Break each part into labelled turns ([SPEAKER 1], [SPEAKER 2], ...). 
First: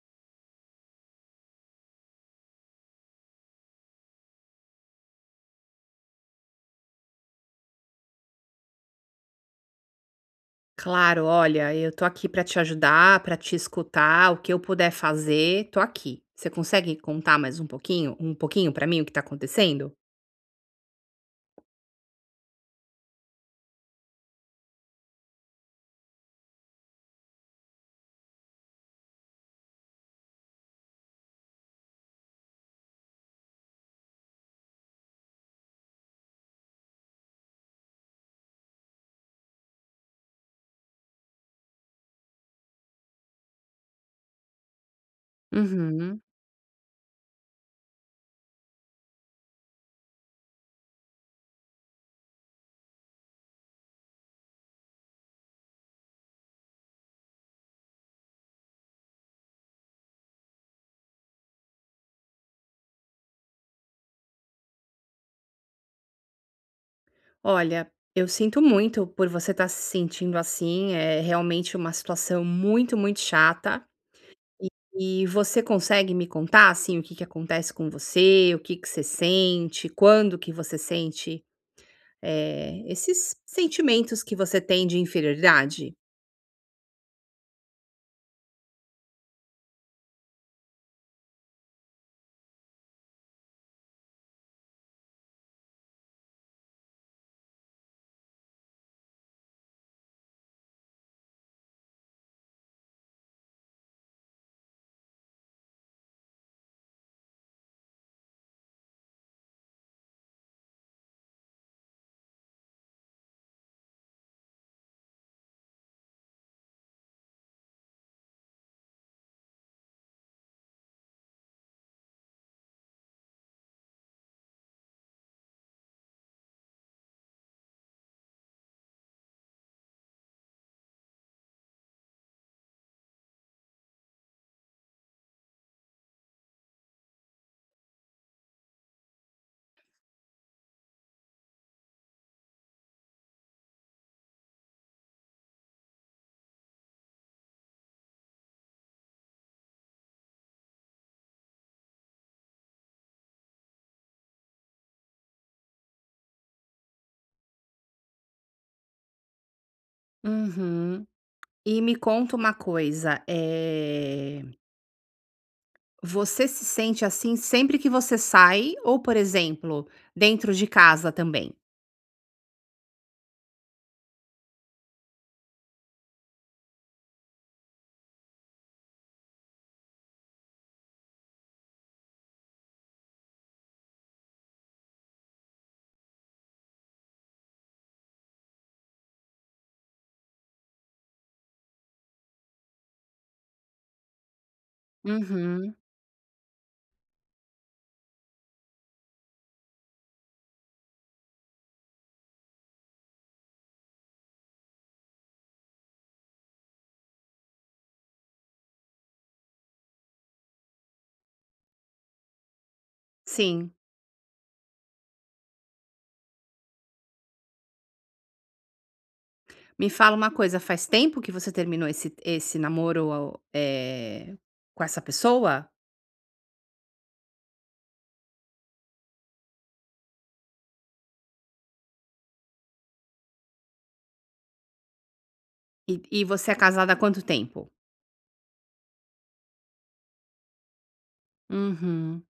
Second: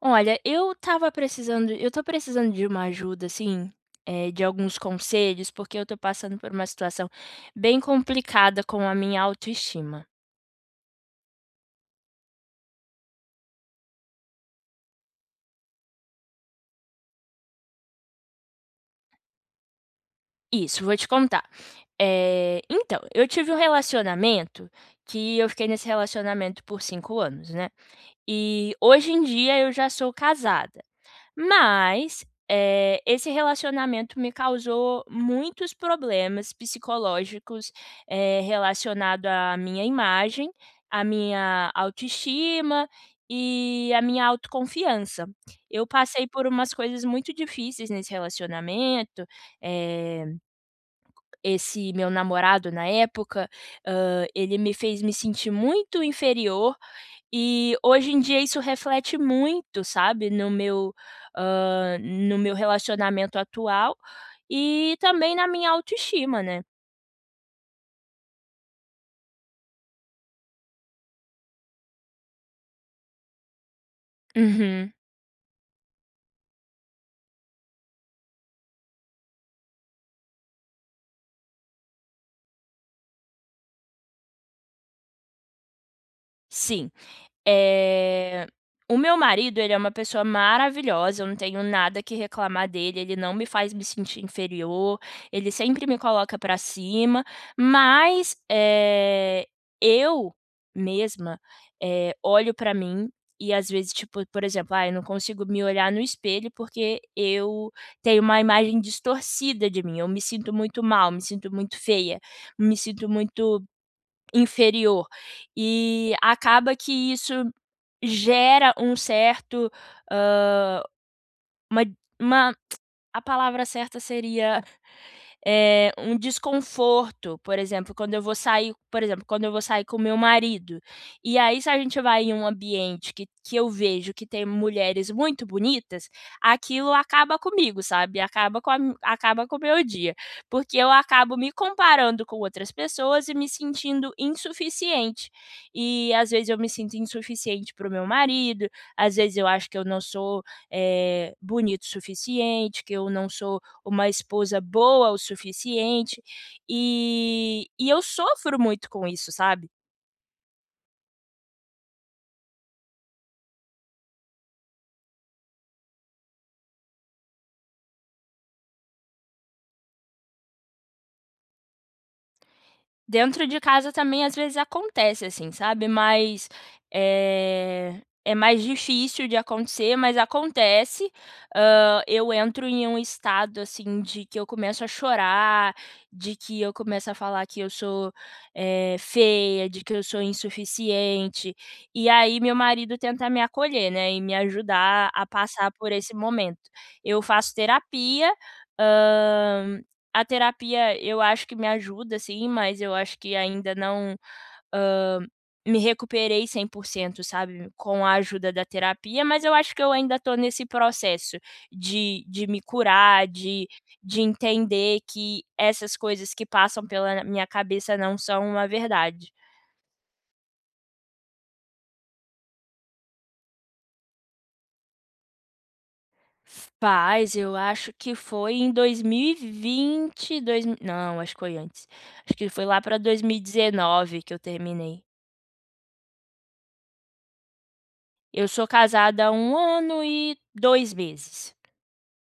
[SPEAKER 1] Olha, eu estou precisando de uma ajuda, assim, de alguns conselhos, porque eu estou passando por uma situação bem complicada com a minha autoestima.
[SPEAKER 2] Claro, olha, eu tô aqui pra te ajudar, pra te escutar, o que eu puder fazer, tô aqui. Você consegue contar mais um pouquinho, pra mim o que tá acontecendo?
[SPEAKER 1] Isso, vou te contar. Então, eu tive um relacionamento que eu fiquei nesse relacionamento por 5 anos, né, e hoje em dia eu já sou casada. Mas, esse relacionamento me causou muitos problemas psicológicos, relacionado à minha imagem, à minha autoestima e à minha autoconfiança. Eu
[SPEAKER 2] Uhum.
[SPEAKER 1] passei por umas coisas muito difíceis nesse relacionamento, eh, esse meu namorado na época, ele me fez me sentir muito inferior e hoje em dia isso reflete muito, sabe, no meu relacionamento atual e também na minha autoestima, né.
[SPEAKER 2] Olha, eu sinto muito por você estar se sentindo assim, é realmente uma situação muito, muito chata.
[SPEAKER 1] Uhum,
[SPEAKER 2] E você consegue me contar assim o que que acontece com você, o que que você sente, quando que você sente esses sentimentos que você tem de inferioridade.
[SPEAKER 1] sim. Eh, o meu marido, ele é uma pessoa maravilhosa, eu não tenho nada que reclamar dele, ele não me faz me sentir inferior, ele sempre me coloca pra cima, mas, eu mesma, olho pra mim e às vezes, tipo, por exemplo, ah, eu não consigo me olhar no espelho porque eu tenho uma imagem distorcida de mim, eu me sinto muito mal, me sinto muito feia, me sinto muito inferior. E acaba que isso gera um certo, hã, uma uma a palavra certa seria um desconforto, por exemplo, quando eu vou sair com meu marido, e aí se a gente vai em um ambiente que eu vejo que tem mulheres muito bonitas, aquilo acaba comigo, sabe, acaba com o meu dia, porque eu acabo me comparando com outras pessoas e me sentindo insuficiente. E às vezes eu me sinto insuficiente para o meu marido, às vezes eu acho que eu não sou, bonito o suficiente, que eu não sou uma esposa boa o suficiente. E eu sofro muito com isso, sabe?
[SPEAKER 2] Uhum. E me conta uma coisa, você se sente assim sempre que você sai ou, por exemplo, dentro de casa também?
[SPEAKER 1] Dentro de casa também às vezes acontece, assim, sabe, mas, eh, é mais difícil de acontecer, mas acontece. Eu entro em um estado, assim, de que eu começo a chorar, de que eu começo a falar que eu sou, feia, de que eu sou insuficiente, e aí meu marido tenta me acolher, né, e me ajudar a passar
[SPEAKER 2] Uhum.
[SPEAKER 1] por esse momento. Eu faço terapia, a terapia eu acho que me ajuda sim, mas eu acho que ainda não, hã, me recuperei 100%, sabe, com a ajuda da terapia, mas eu acho que eu ainda estou nesse processo de me curar, de
[SPEAKER 2] Sim.
[SPEAKER 1] de entender que essas coisas que passam pela minha cabeça não são uma verdade.
[SPEAKER 2] Me fala uma coisa, faz tempo que você terminou esse namoro com essa pessoa?
[SPEAKER 1] Faz, eu acho que foi em 2020, dois, não, acho que foi antes. Acho que foi lá para 2019 que eu terminei.
[SPEAKER 2] E você é casada há quanto tempo?
[SPEAKER 1] Eu sou casada há 1 ano e 2 meses,
[SPEAKER 2] Uhum.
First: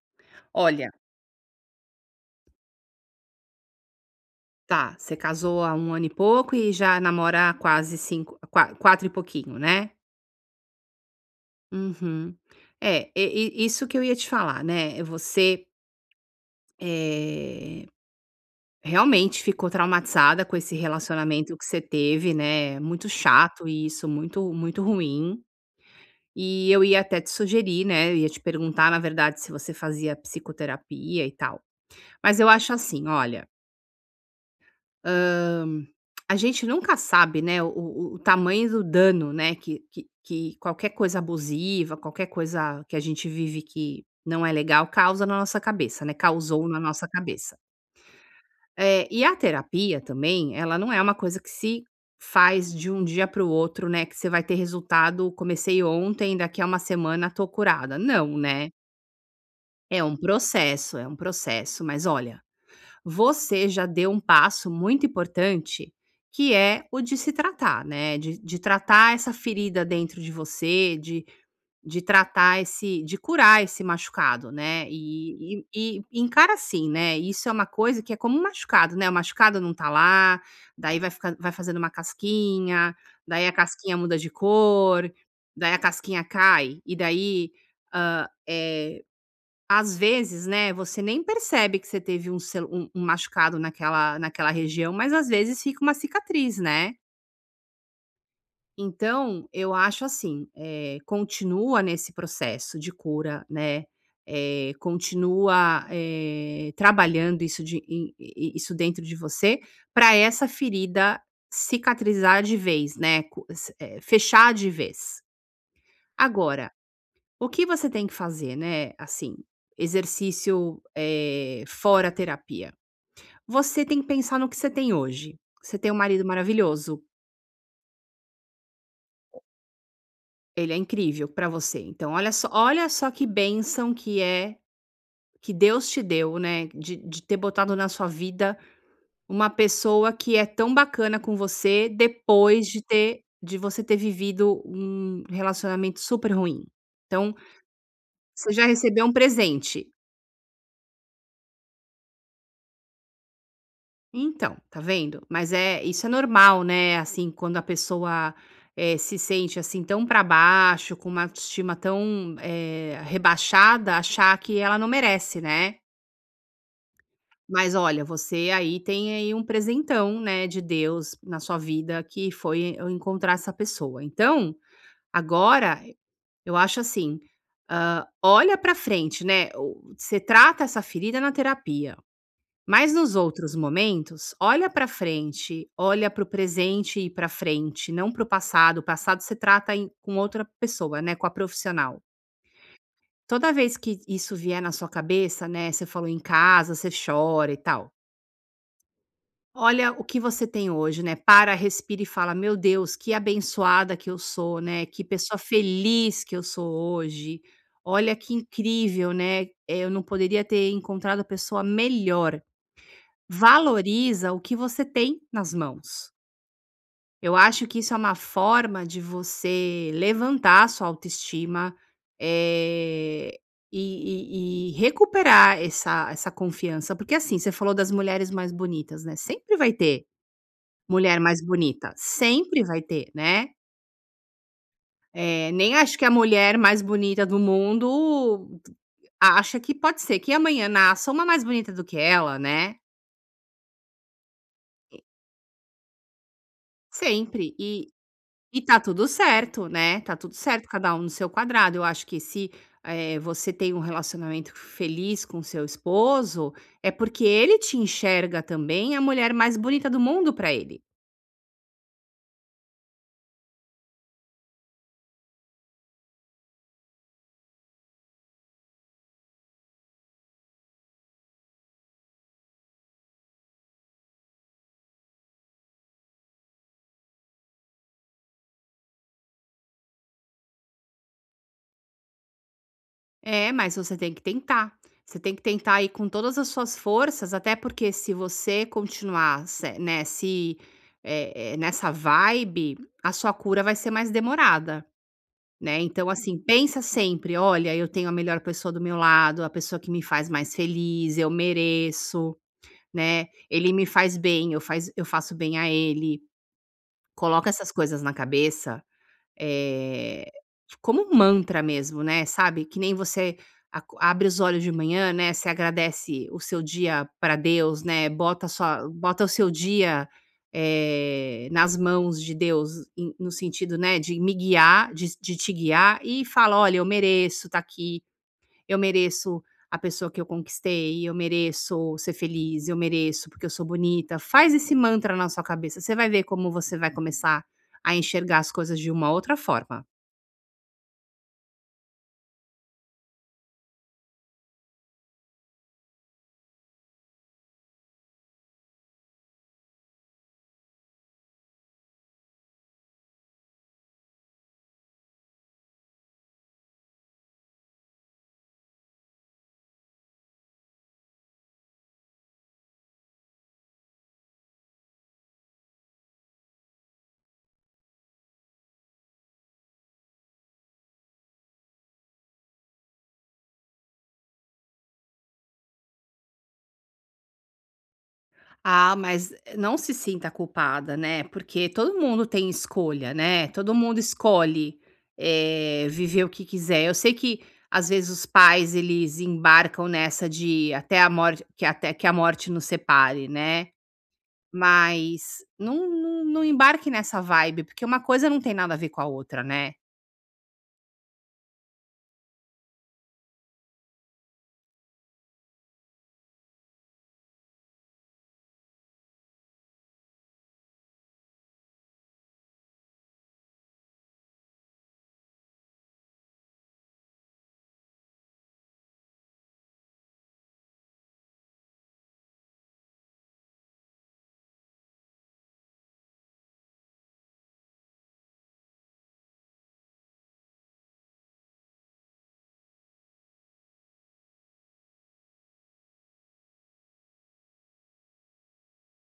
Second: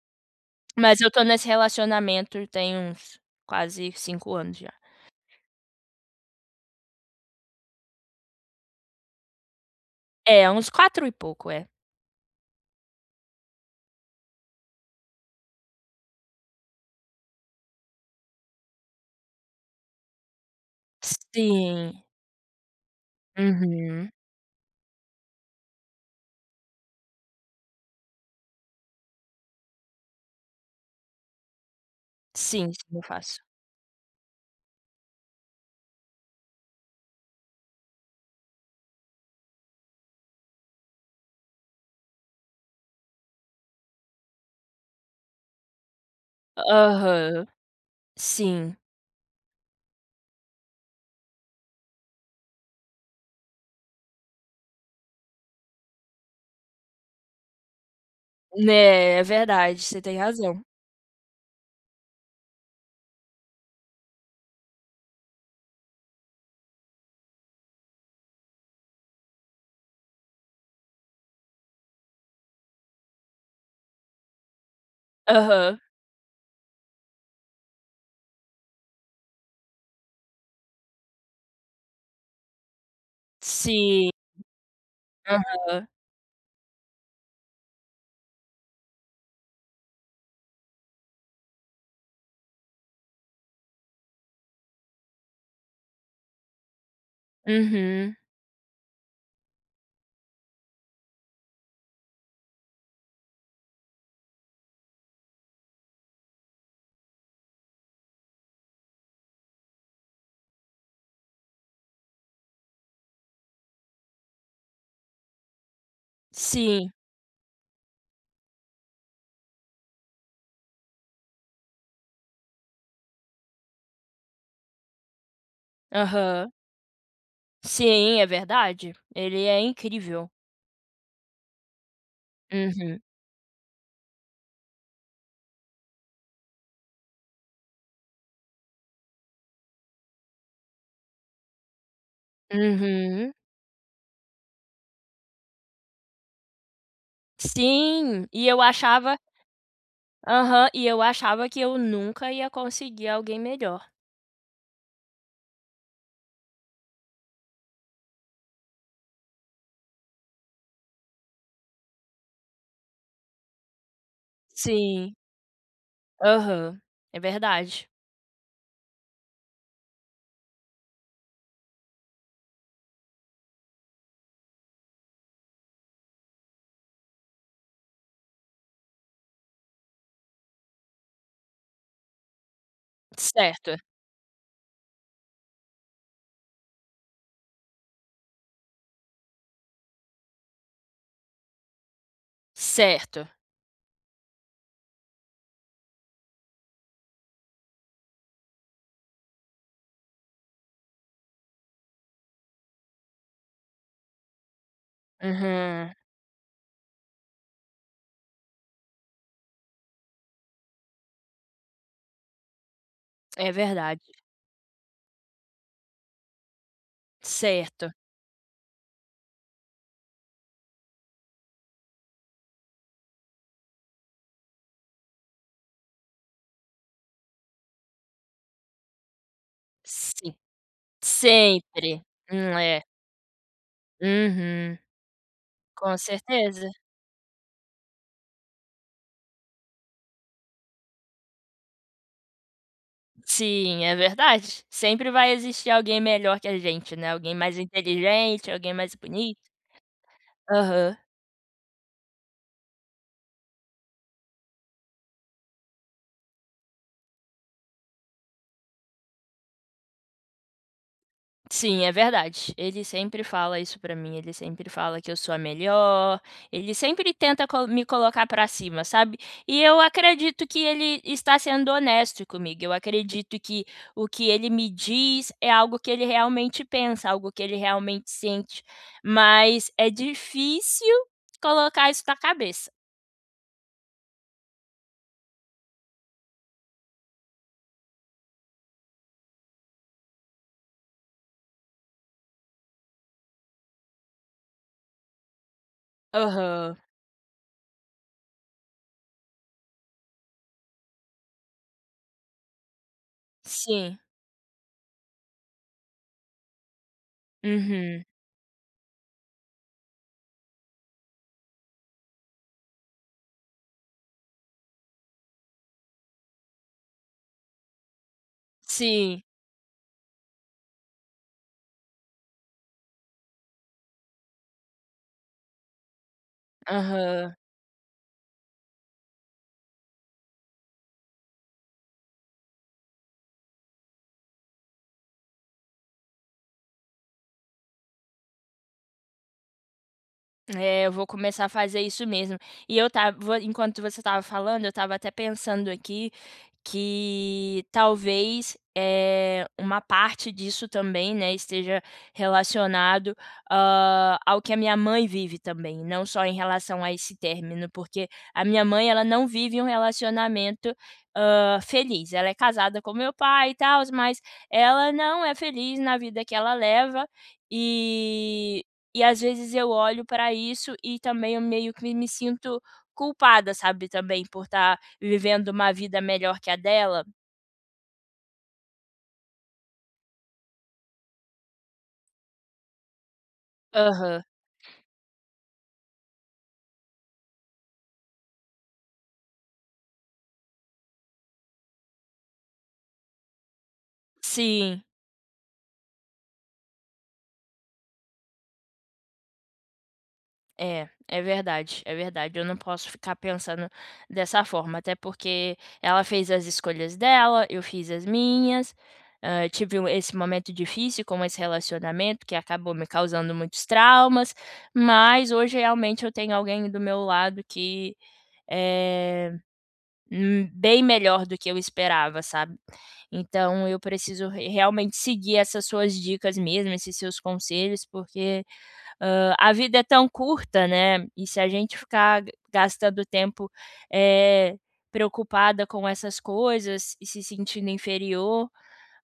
[SPEAKER 2] Olha.
[SPEAKER 1] mas eu tô nesse relacionamento tem uns quase 5 anos já.
[SPEAKER 2] Tá, você casou há um ano e pouco e já namora há quase 5, qua 4 e pouquinho, né?
[SPEAKER 1] É, uns quatro e pouco, é.
[SPEAKER 2] Uhum. É, e isso que eu ia te falar, né, você, eh, realmente ficou traumatizada com esse relacionamento que você
[SPEAKER 1] Sim.
[SPEAKER 2] teve, né, muito chato isso,
[SPEAKER 1] Uhum.
[SPEAKER 2] muito ruim. E eu ia até te sugerir, né, eu ia te perguntar, na verdade, se você fazia psicoterapia e tal. Mas eu
[SPEAKER 1] Sim,
[SPEAKER 2] acho
[SPEAKER 1] sim, eu
[SPEAKER 2] assim,
[SPEAKER 1] faço.
[SPEAKER 2] olha. Hã, a gente nunca sabe, né, o tamanho do dano, né, que qualquer coisa abusiva, qualquer coisa que a gente vive que não é legal causa na nossa cabeça, né, causou na nossa
[SPEAKER 1] Aham.
[SPEAKER 2] cabeça.
[SPEAKER 1] Sim.
[SPEAKER 2] E a terapia também, ela não é uma coisa que se faz de um dia para o outro, né, que você vai ter resultado: "Comecei ontem, daqui a uma semana tô curada". Não, né.
[SPEAKER 1] Né, é verdade, você tem razão.
[SPEAKER 2] É um processo, mas olha, você já deu um passo muito importante, que é o de se tratar, né, de tratar essa ferida dentro de você, de tratar esse de curar esse machucado, né, e
[SPEAKER 1] Aham.
[SPEAKER 2] e e encara assim, né, isso é uma coisa que é como um machucado, né, o machucado não tá lá, daí vai fazendo uma casquinha, daí a casquinha
[SPEAKER 1] Sim.
[SPEAKER 2] muda de cor, daí a
[SPEAKER 1] Aham.
[SPEAKER 2] casquinha cai, e daí, hã, eh às vezes, né, você nem percebe que você teve um cel um machucado naquela região, mas às vezes fica uma cicatriz, né.
[SPEAKER 1] Uhum.
[SPEAKER 2] Então, eu acho assim, continua nesse processo de cura, né, continua, trabalhando isso dentro de você, para essa ferida cicatrizar de vez, né, fechar de vez. Agora,
[SPEAKER 1] Sim.
[SPEAKER 2] o que você tem que fazer, né, assim, exercício, fora terapia? Você tem que pensar no que você tem hoje. Você tem um marido
[SPEAKER 1] Aham.
[SPEAKER 2] maravilhoso,
[SPEAKER 1] Sim, é verdade. Ele é incrível.
[SPEAKER 2] ele é incrível pra você, então olha
[SPEAKER 1] Uhum.
[SPEAKER 2] só que bênção que é que Deus te deu, né, de ter botado na sua vida uma pessoa que é tão bacana com você, depois de ter
[SPEAKER 1] Uhum.
[SPEAKER 2] de você ter vivido um relacionamento super ruim. Então,
[SPEAKER 1] Sim, e
[SPEAKER 2] você
[SPEAKER 1] eu
[SPEAKER 2] já recebeu um
[SPEAKER 1] achava.
[SPEAKER 2] presente.
[SPEAKER 1] Aham, e eu achava que eu nunca ia conseguir alguém melhor.
[SPEAKER 2] Então, tá vendo? Mas é isso, é normal, né, assim, quando a pessoa, se sente, assim, tão pra baixo, com uma autoestima tão, rebaixada, achar que ela não
[SPEAKER 1] Sim,
[SPEAKER 2] merece, né.
[SPEAKER 1] aham, é
[SPEAKER 2] Mas
[SPEAKER 1] verdade.
[SPEAKER 2] olha, você aí tem aí um presentão, né, de Deus na sua vida, que foi eu encontrar essa pessoa. Então, agora, eu acho assim, olha pra frente, né, o você trata essa ferida na terapia. Mas nos outros
[SPEAKER 1] Certo,
[SPEAKER 2] momentos, olha para frente, olha para o presente e para frente, não para o passado. O passado você trata com outra pessoa, né, com a profissional.
[SPEAKER 1] certo.
[SPEAKER 2] Toda vez que isso vier na sua cabeça, né, você falou em casa, você chora e tal. Olha o que você tem hoje, né? Para, respira e fala: "Meu Deus, que abençoada que eu sou, né? Que pessoa
[SPEAKER 1] Uhum,
[SPEAKER 2] feliz que eu sou hoje. Olha que incrível, né? Eu não poderia ter encontrado a pessoa melhor."
[SPEAKER 1] é verdade.
[SPEAKER 2] Valoriza o que você tem nas mãos. Eu acho que
[SPEAKER 1] Certo,
[SPEAKER 2] isso é uma forma de você levantar a sua autoestima, eh, e recuperar essa confiança, porque, assim, você falou das mulheres mais bonitas, né, sempre vai ter
[SPEAKER 1] sim,
[SPEAKER 2] mulher mais bonita,
[SPEAKER 1] sempre.
[SPEAKER 2] sempre vai
[SPEAKER 1] É.
[SPEAKER 2] ter, né.
[SPEAKER 1] Uhum,
[SPEAKER 2] Nem
[SPEAKER 1] com
[SPEAKER 2] acho que a mulher
[SPEAKER 1] certeza.
[SPEAKER 2] mais bonita do mundo acha que pode ser que amanhã nasça uma mais bonita do que ela, né,
[SPEAKER 1] Sim, é verdade. Sempre vai existir alguém melhor que a gente, né, alguém
[SPEAKER 2] sempre.
[SPEAKER 1] mais
[SPEAKER 2] e
[SPEAKER 1] inteligente,
[SPEAKER 2] E
[SPEAKER 1] alguém
[SPEAKER 2] tá
[SPEAKER 1] mais
[SPEAKER 2] tudo
[SPEAKER 1] bonito.
[SPEAKER 2] certo, né, tá tudo certo, cada
[SPEAKER 1] Aham.
[SPEAKER 2] um no seu quadrado. Eu acho que se, você tem um relacionamento feliz com seu esposo, é porque ele te enxerga também a mulher mais bonita do mundo pra ele.
[SPEAKER 1] Sim, é verdade. Ele sempre fala isso pra mim, ele sempre fala que eu sou a melhor, ele sempre tenta co me colocar pra cima, sabe. E eu acredito que ele está sendo honesto comigo, eu acredito que o que ele me diz é algo que ele realmente pensa, algo que ele realmente sente, mas é difícil colocar isso na cabeça.
[SPEAKER 2] É, mas você tem que tentar. Você tem que tentar ir com todas as suas forças, até porque se você continuar se né, se eh eh, nessa vibe, a sua cura vai ser mais demorada. Né, então assim,
[SPEAKER 1] Aham.
[SPEAKER 2] pensa sempre: "Olha, eu tenho a melhor pessoa do meu lado, a pessoa que me faz mais feliz, eu mereço, né, ele me
[SPEAKER 1] Sim.
[SPEAKER 2] faz bem, eu faço bem a ele". Coloca essas
[SPEAKER 1] Uhum.
[SPEAKER 2] coisas na cabeça eh, como um mantra mesmo, né, sabe, que nem você aco abre os olhos de manhã, né, você agradece o seu dia para Deus, né,
[SPEAKER 1] Sim.
[SPEAKER 2] bota o seu dia, nas mãos de Deus, no sentido, né, de de te guiar e fala: "Olha, eu
[SPEAKER 1] Aham.
[SPEAKER 2] mereço tá aqui". Eu mereço a pessoa que eu conquistei, eu mereço ser feliz, eu mereço porque eu sou bonita. Faz esse mantra na sua cabeça, você vai ver como você vai começar a enxergar as coisas de uma outra forma.
[SPEAKER 1] É, eu vou começar a fazer isso mesmo. E eu estava vo enquanto você estava falando, eu estava até pensando aqui que talvez é uma parte disso também, né, esteja relacionado, ao que a minha mãe vive também, não só em relação a esse término, porque a minha mãe, ela não vive um relacionamento, feliz. Ela é casada com meu pai e tal, mas ela não é feliz na vida que ela leva, e às vezes eu olho para isso e também eu meio que me sinto culpada, sabe, também por estar vivendo uma vida melhor que a dela.
[SPEAKER 2] Ah, mas não se sinta culpada, né, porque todo mundo tem escolha, né, todo mundo
[SPEAKER 1] Aham.
[SPEAKER 2] escolhe, viver o que quiser. Eu sei que, às vezes, os pais eles embarcam nessa de até a morte que até que a morte nos separe, né.
[SPEAKER 1] Sim,
[SPEAKER 2] Mas não embarque nessa vibe, porque uma coisa não tem nada a ver com a outra, né.
[SPEAKER 1] é, é verdade, é verdade. Eu não posso ficar pensando dessa forma, até porque ela fez as escolhas dela, eu fiz as minhas, tive esse momento difícil com esse relacionamento que acabou me causando muitos traumas, mas hoje realmente eu tenho alguém do meu lado que, eh hum, bem melhor do que eu esperava, sabe. Então eu preciso re realmente seguir essas suas dicas mesmo, esses seus conselhos, porque, a vida é tão curta, né, e se a gente ficar gastando tempo, eh, preocupada com essas coisas e se sentindo inferior,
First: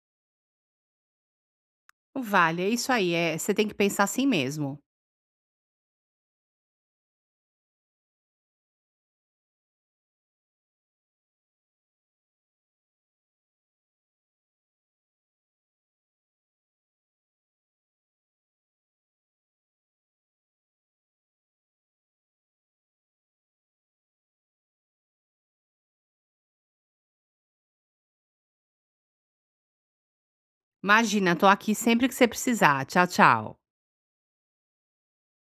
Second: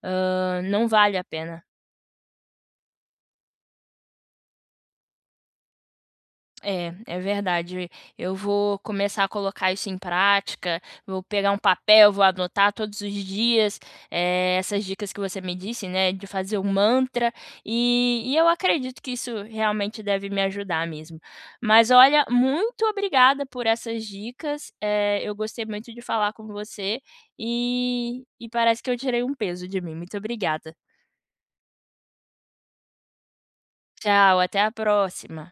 [SPEAKER 1] não vale a pena.
[SPEAKER 2] Não vale, é isso aí, é, você tem que pensar assim mesmo.
[SPEAKER 1] É, é verdade. Eu vou começar a colocar isso em prática, vou pegar um papel, vou anotar todos os dias, essas dicas que você me disse, né, de fazer um mantra, e eu acredito que isso realmente deve me ajudar mesmo. Mas olha, muito obrigada por essas dicas, eu gostei muito de falar com você e parece que eu tirei um peso de mim. Muito obrigada.
[SPEAKER 2] Imagina, tô aqui sempre que você precisar. Tchau, tchau.
[SPEAKER 1] Tchau, até a próxima.